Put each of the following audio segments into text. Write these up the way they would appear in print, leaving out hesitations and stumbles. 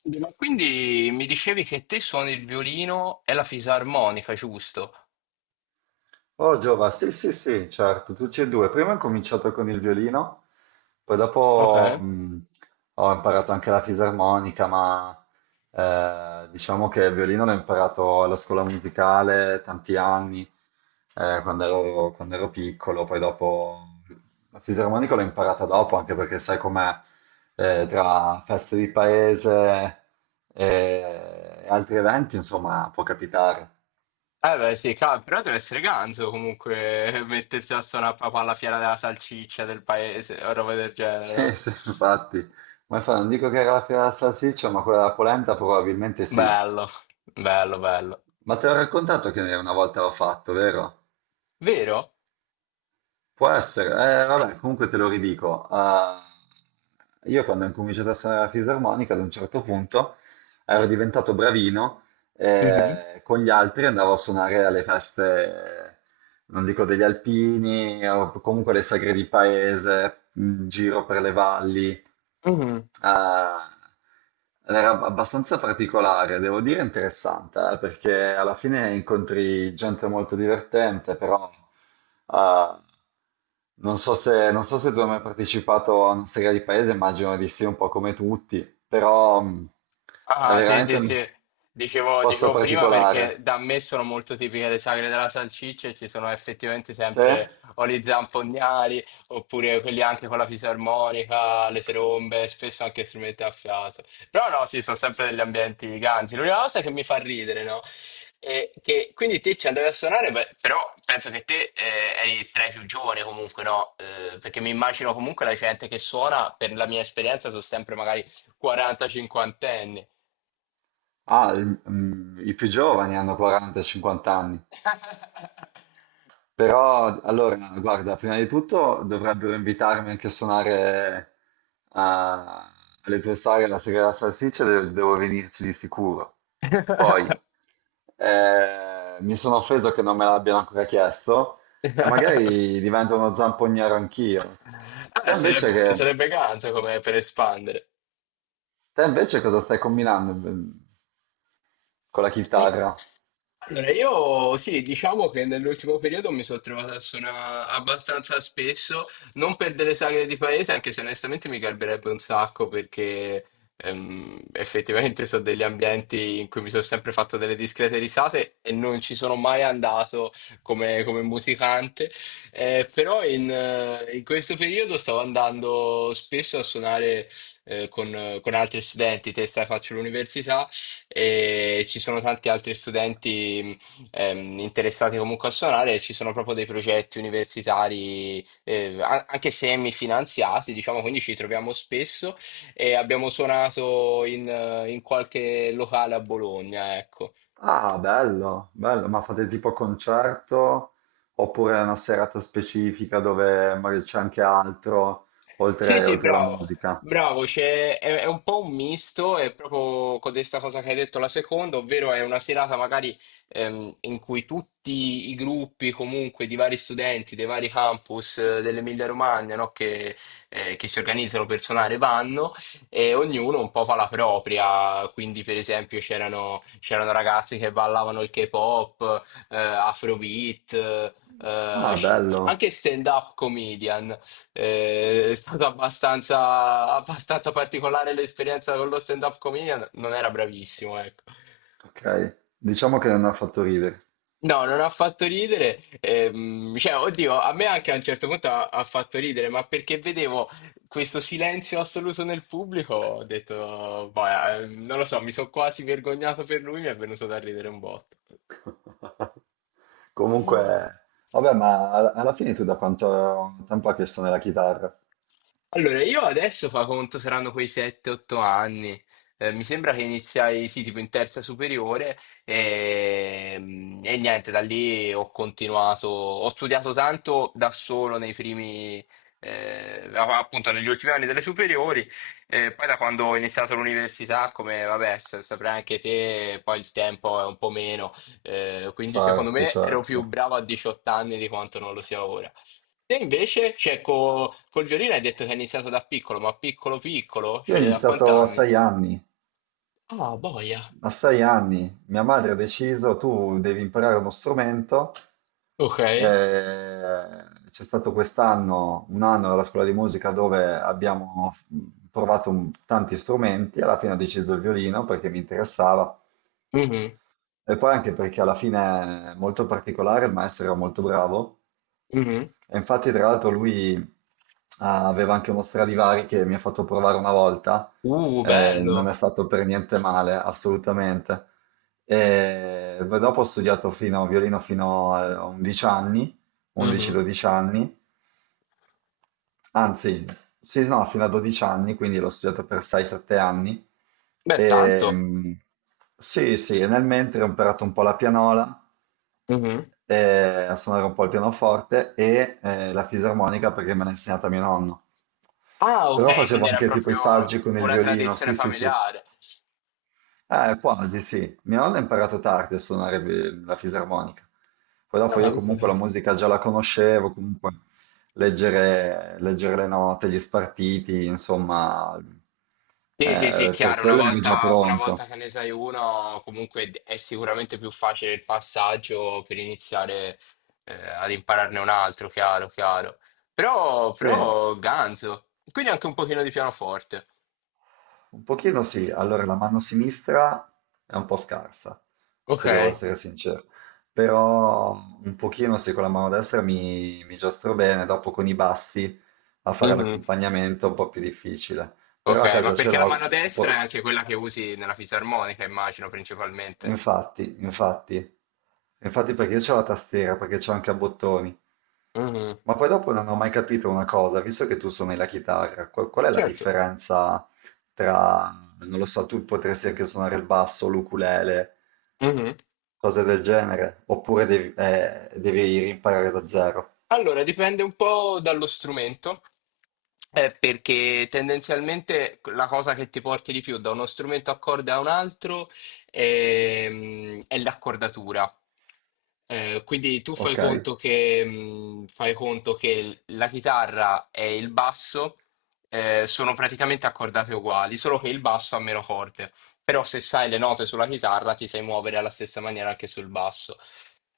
Sì, ma quindi mi dicevi che te suoni il violino e la fisarmonica, giusto? Oh Giova, sì sì sì, certo, tutti e due. Prima ho cominciato con il violino, poi dopo Ok. Ho imparato anche la fisarmonica, ma diciamo che il violino l'ho imparato alla scuola musicale tanti anni, quando ero piccolo, poi dopo la fisarmonica l'ho imparata dopo, anche perché sai com'è, tra feste di paese e altri eventi, insomma, può capitare. Eh beh, sì, cavolo, però deve essere ganzo comunque mettersi a suonare proprio alla fiera della salsiccia del paese o roba del genere, Sì, no? sì, infatti. Ma non dico che era la fiera della salsiccia, ma quella della polenta probabilmente sì. Bello, bello, bello. Ma te l'ho raccontato che una volta l'ho fatto, vero? Vero? Può essere. Vabbè, comunque te lo ridico. Ah, io quando ho incominciato a suonare la fisarmonica, ad un certo punto ero diventato bravino Mhm. e con gli altri andavo a suonare alle feste, non dico degli alpini, o comunque alle sagre di paese, in giro per le valli. Mhm. Ah, era abbastanza particolare, devo dire interessante, perché alla fine incontri gente molto divertente, però ah, non so se tu hai mai partecipato a una serie di paese, immagino di sì, un po' come tutti, però è Ah, sì, veramente sì, un sì. Dicevo, posto dicevo prima perché particolare. da me sono molto tipiche le sagre della salsiccia e ci sono effettivamente Se? sempre o gli zampognari oppure quelli anche con la fisarmonica, le trombe, spesso anche strumenti a fiato. Però no, sì, sono sempre degli ambienti ganzi. L'unica cosa che mi fa ridere, no? È che quindi te ci andavi a suonare, beh, però penso che te eri tra i più giovani comunque, no? Perché mi immagino comunque la gente che suona, per la mia esperienza, sono sempre magari 40-50 anni. Ah, i più giovani hanno 40-50 anni. Però, allora, guarda, prima di tutto dovrebbero invitarmi anche a suonare a- alle tue sagre la sera della salsiccia, devo venirci di sicuro. Poi, mi sono offeso che non me l'abbiano ancora chiesto, e magari divento uno zampogniero anch'io. Te invece sarebbe, che. sarebbe ganza come per espandere. Te invece cosa stai combinando con la E- chitarra? Allora, io sì, diciamo che nell'ultimo periodo mi sono trovato a suonare abbastanza spesso, non per delle sagre di paese, anche se onestamente mi garberebbe un sacco perché effettivamente sono degli ambienti in cui mi sono sempre fatto delle discrete risate e non ci sono mai andato come, come musicante. Però in questo periodo stavo andando spesso a suonare con altri studenti, testa faccio l'università e ci sono tanti altri studenti interessati comunque a suonare, e ci sono proprio dei progetti universitari, anche semifinanziati, diciamo, quindi ci troviamo spesso e abbiamo suonato in qualche locale a Bologna, ecco. Ah, bello, bello, ma fate tipo concerto oppure è una serata specifica dove magari c'è anche altro Sì, sì, oltre la bravo, musica? bravo, è un po' un misto, è proprio con questa cosa che hai detto la seconda, ovvero è una serata magari in cui tutti i gruppi comunque di vari studenti, dei vari campus dell'Emilia Romagna, no, che si organizzano per suonare vanno e ognuno un po' fa la propria, quindi per esempio c'erano ragazzi che ballavano il K-pop, Afrobeat, eh, Ah, bello, anche stand-up comedian. È stata abbastanza particolare l'esperienza con lo stand-up comedian, non era bravissimo, ecco. ok, diciamo che non ha fatto ridere. No, non ha fatto ridere, cioè, oddio, a me anche a un certo punto ha fatto ridere, ma perché vedevo questo silenzio assoluto nel pubblico, ho detto, boh, non lo so, mi sono quasi vergognato per lui, mi è venuto da ridere un botto. Comunque, vabbè, ma alla fine tu da quanto tempo hai che suoni la chitarra? Allora, io adesso fa conto saranno quei 7-8 anni. Mi sembra che iniziai, sì, tipo in terza superiore e, e niente, da lì ho continuato, ho studiato tanto da solo nei primi, appunto negli ultimi anni delle superiori, e poi da quando ho iniziato l'università, come vabbè, saprai anche te, poi il tempo è un po' meno, quindi secondo Certo, me ero più certo. bravo a 18 anni di quanto non lo sia ora. Te invece, cioè, col violino hai detto che hai iniziato da piccolo, ma piccolo piccolo? Io ho Cioè, a iniziato a quant'anni? 6 anni. Ah, boia. A sei anni mia madre ha deciso, tu devi imparare uno strumento. Ok. C'è stato quest'anno un anno alla scuola di musica dove abbiamo provato tanti strumenti, alla fine ho deciso il violino perché mi interessava Mhm, e poi anche perché alla fine è molto particolare, il maestro era molto bravo mhm. e infatti, tra l'altro, lui aveva anche uno Stradivari che mi ha fatto provare una volta, non Bello. è stato per niente male, assolutamente. E poi dopo ho studiato fino, violino fino a 11 anni, Mhm. 11-12 anni, anzi, sì, no, fino a 12 anni, quindi l'ho studiato per 6-7 anni. Beh, E, tanto. mm, sì, sì, e nel mentre ho imparato un po' la pianola, Mhm. A suonare un po' il pianoforte e la fisarmonica perché me l'ha insegnata mio nonno. Ah, Però ok, facevo, quindi ok, era anche tipo i proprio saggi con il una violino, tradizione sì, sì, sì. familiare. Quasi, sì. Mio nonno ha imparato tardi a suonare la fisarmonica. Poi Ah, dopo ma io comunque la cos'è? musica già la conoscevo, comunque leggere le note, gli spartiti, insomma, Sì, sì, sì, per chiaro, quello ero già una volta pronto. che ne sai uno, comunque è sicuramente più facile il passaggio per iniziare ad impararne un altro, chiaro, chiaro. Però, Sì. però, ganzo. Quindi anche un pochino di pianoforte. Un pochino sì, allora la mano sinistra è un po' scarsa, Ok. se devo essere sincero, però un pochino sì, con la mano destra mi giostro bene, dopo con i bassi a fare Mhm. l'accompagnamento è un po' più difficile, Ok, però a ma casa ce perché la l'ho, mano destra è anche quella che usi nella fisarmonica, immagino, principalmente. infatti, infatti, infatti perché io c'ho la tastiera, perché c'ho anche a bottoni. Mhm. Ma poi dopo non ho mai capito una cosa, visto che tu suoni la chitarra, qual è la Certo. differenza tra, non lo so, tu potresti anche suonare il basso, l'ukulele, Mhm. cose del genere, oppure devi imparare da zero. Allora, dipende un po' dallo strumento, perché tendenzialmente la cosa che ti porti di più da uno strumento a corde a un altro è l'accordatura. Quindi tu Ok, fai conto che la chitarra e il basso sono praticamente accordate uguali, solo che il basso ha meno corde però se sai le note sulla chitarra ti sai muovere alla stessa maniera anche sul basso.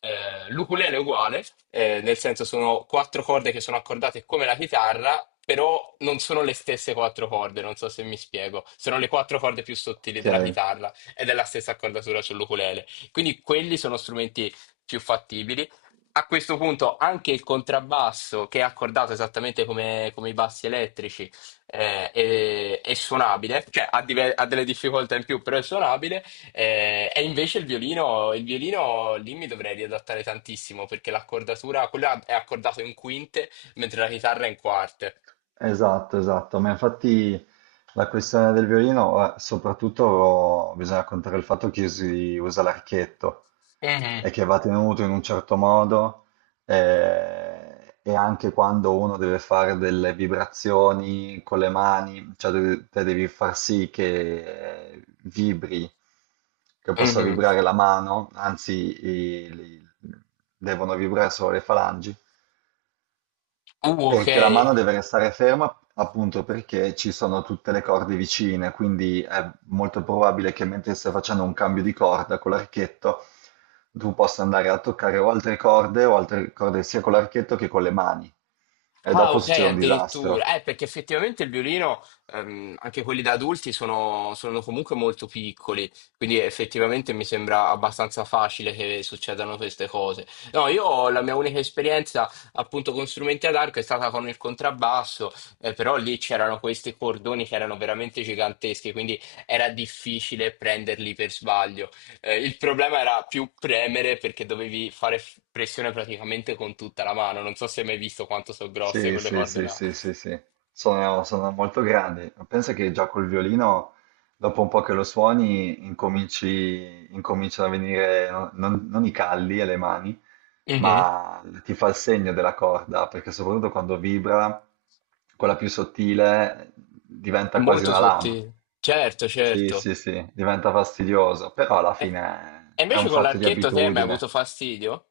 L'ukulele è uguale, nel senso sono quattro corde che sono accordate come la chitarra, però non sono le stesse quattro corde, non so se mi spiego, sono le quattro corde più sottili ok. della chitarra ed è la stessa accordatura sull'ukulele. Quindi quelli sono strumenti più fattibili. A questo punto anche il contrabbasso, che è accordato esattamente come, come i bassi elettrici, è suonabile, cioè ha delle difficoltà in più, però è suonabile. Eh, e invece il violino lì mi dovrei riadattare tantissimo perché l'accordatura, quella è accordato in quinte, mentre la chitarra è in quarte. Esatto, esatto, ma infatti la questione del violino, soprattutto bisogna contare il fatto che si usa l'archetto Mhm. e che va tenuto in un certo modo e anche quando uno deve fare delle vibrazioni con le mani, cioè te devi far sì che vibri, che possa Mhm. vibrare la mano, anzi i- li- devono vibrare solo le falangi Ok, perché la mano deve restare ferma appunto perché ci sono tutte le corde vicine, quindi è molto probabile che mentre stai facendo un cambio di corda con l'archetto, tu possa andare a toccare o altre corde sia con l'archetto che con le mani. E ah, dopo ok, succede un disastro. addirittura. Perché effettivamente il violino, anche quelli da adulti, sono, sono comunque molto piccoli, quindi effettivamente mi sembra abbastanza facile che succedano queste cose. No, io la mia unica esperienza appunto con strumenti ad arco è stata con il contrabbasso, però lì c'erano questi cordoni che erano veramente giganteschi, quindi era difficile prenderli per sbaglio. Il problema era più premere perché dovevi fare pressione praticamente con tutta la mano. Non so se hai mai visto quanto sono grosse Sì, quelle sì, corde sì, là. sì, sì, sì. Sono molto grandi. Pensa che già col violino, dopo un po' che lo suoni, incominciano a venire non i calli alle mani, Mhm. ma ti fa il segno della corda, perché soprattutto quando vibra, quella più sottile È diventa quasi molto una lama. sottile. Certo, Sì, certo. sì, sì, diventa fastidioso, però alla E, fine e è un invece con fatto di l'archetto te mi hai avuto abitudine. fastidio?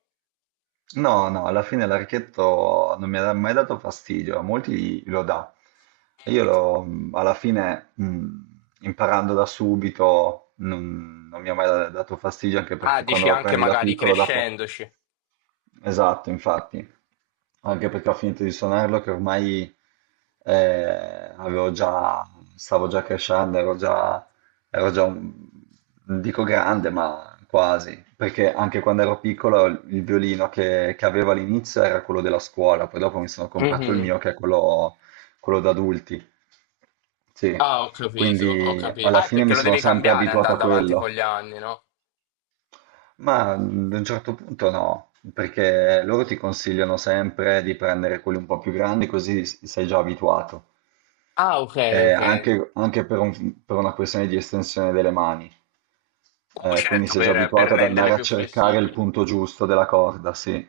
No, no, alla fine l'archetto non mi ha mai dato fastidio, a molti lo dà. E io l'ho, alla fine, imparando da subito, non mi ha mai dato fastidio, anche Ah, perché quando dici lo anche prendi da magari piccolo, dopo. crescendoci. Esatto, infatti anche perché ho finito di suonarlo che ormai avevo già, stavo già crescendo, ero già non dico grande, ma quasi, perché anche quando ero piccolo il violino che avevo all'inizio era quello della scuola, poi dopo mi sono comprato il Mhm. mio che è quello, quello da adulti, sì, Ah, ho capito, ho quindi capito. alla Ah, è fine perché mi lo sono devi sempre cambiare abituato a andando avanti con quello. gli anni, no? Ma ad un certo punto no, perché loro ti consigliano sempre di prendere quelli un po' più grandi, così sei già abituato. Ah, ok, Eh, ok. anche anche per una questione di estensione delle mani. Quindi Certo, sei già per abituato ad renderle andare a più cercare il flessibili. punto giusto della corda, sì.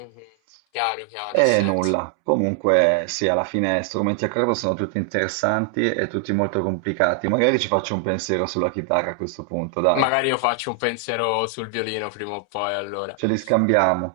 Mhm. Chiaro, chiaro, ha E senso. nulla. Comunque, sì, alla fine strumenti a corda sono tutti interessanti e tutti molto complicati. Magari ci faccio un pensiero sulla chitarra a questo punto, dai. Magari io faccio un pensiero sul violino prima o poi, allora. Ce li scambiamo.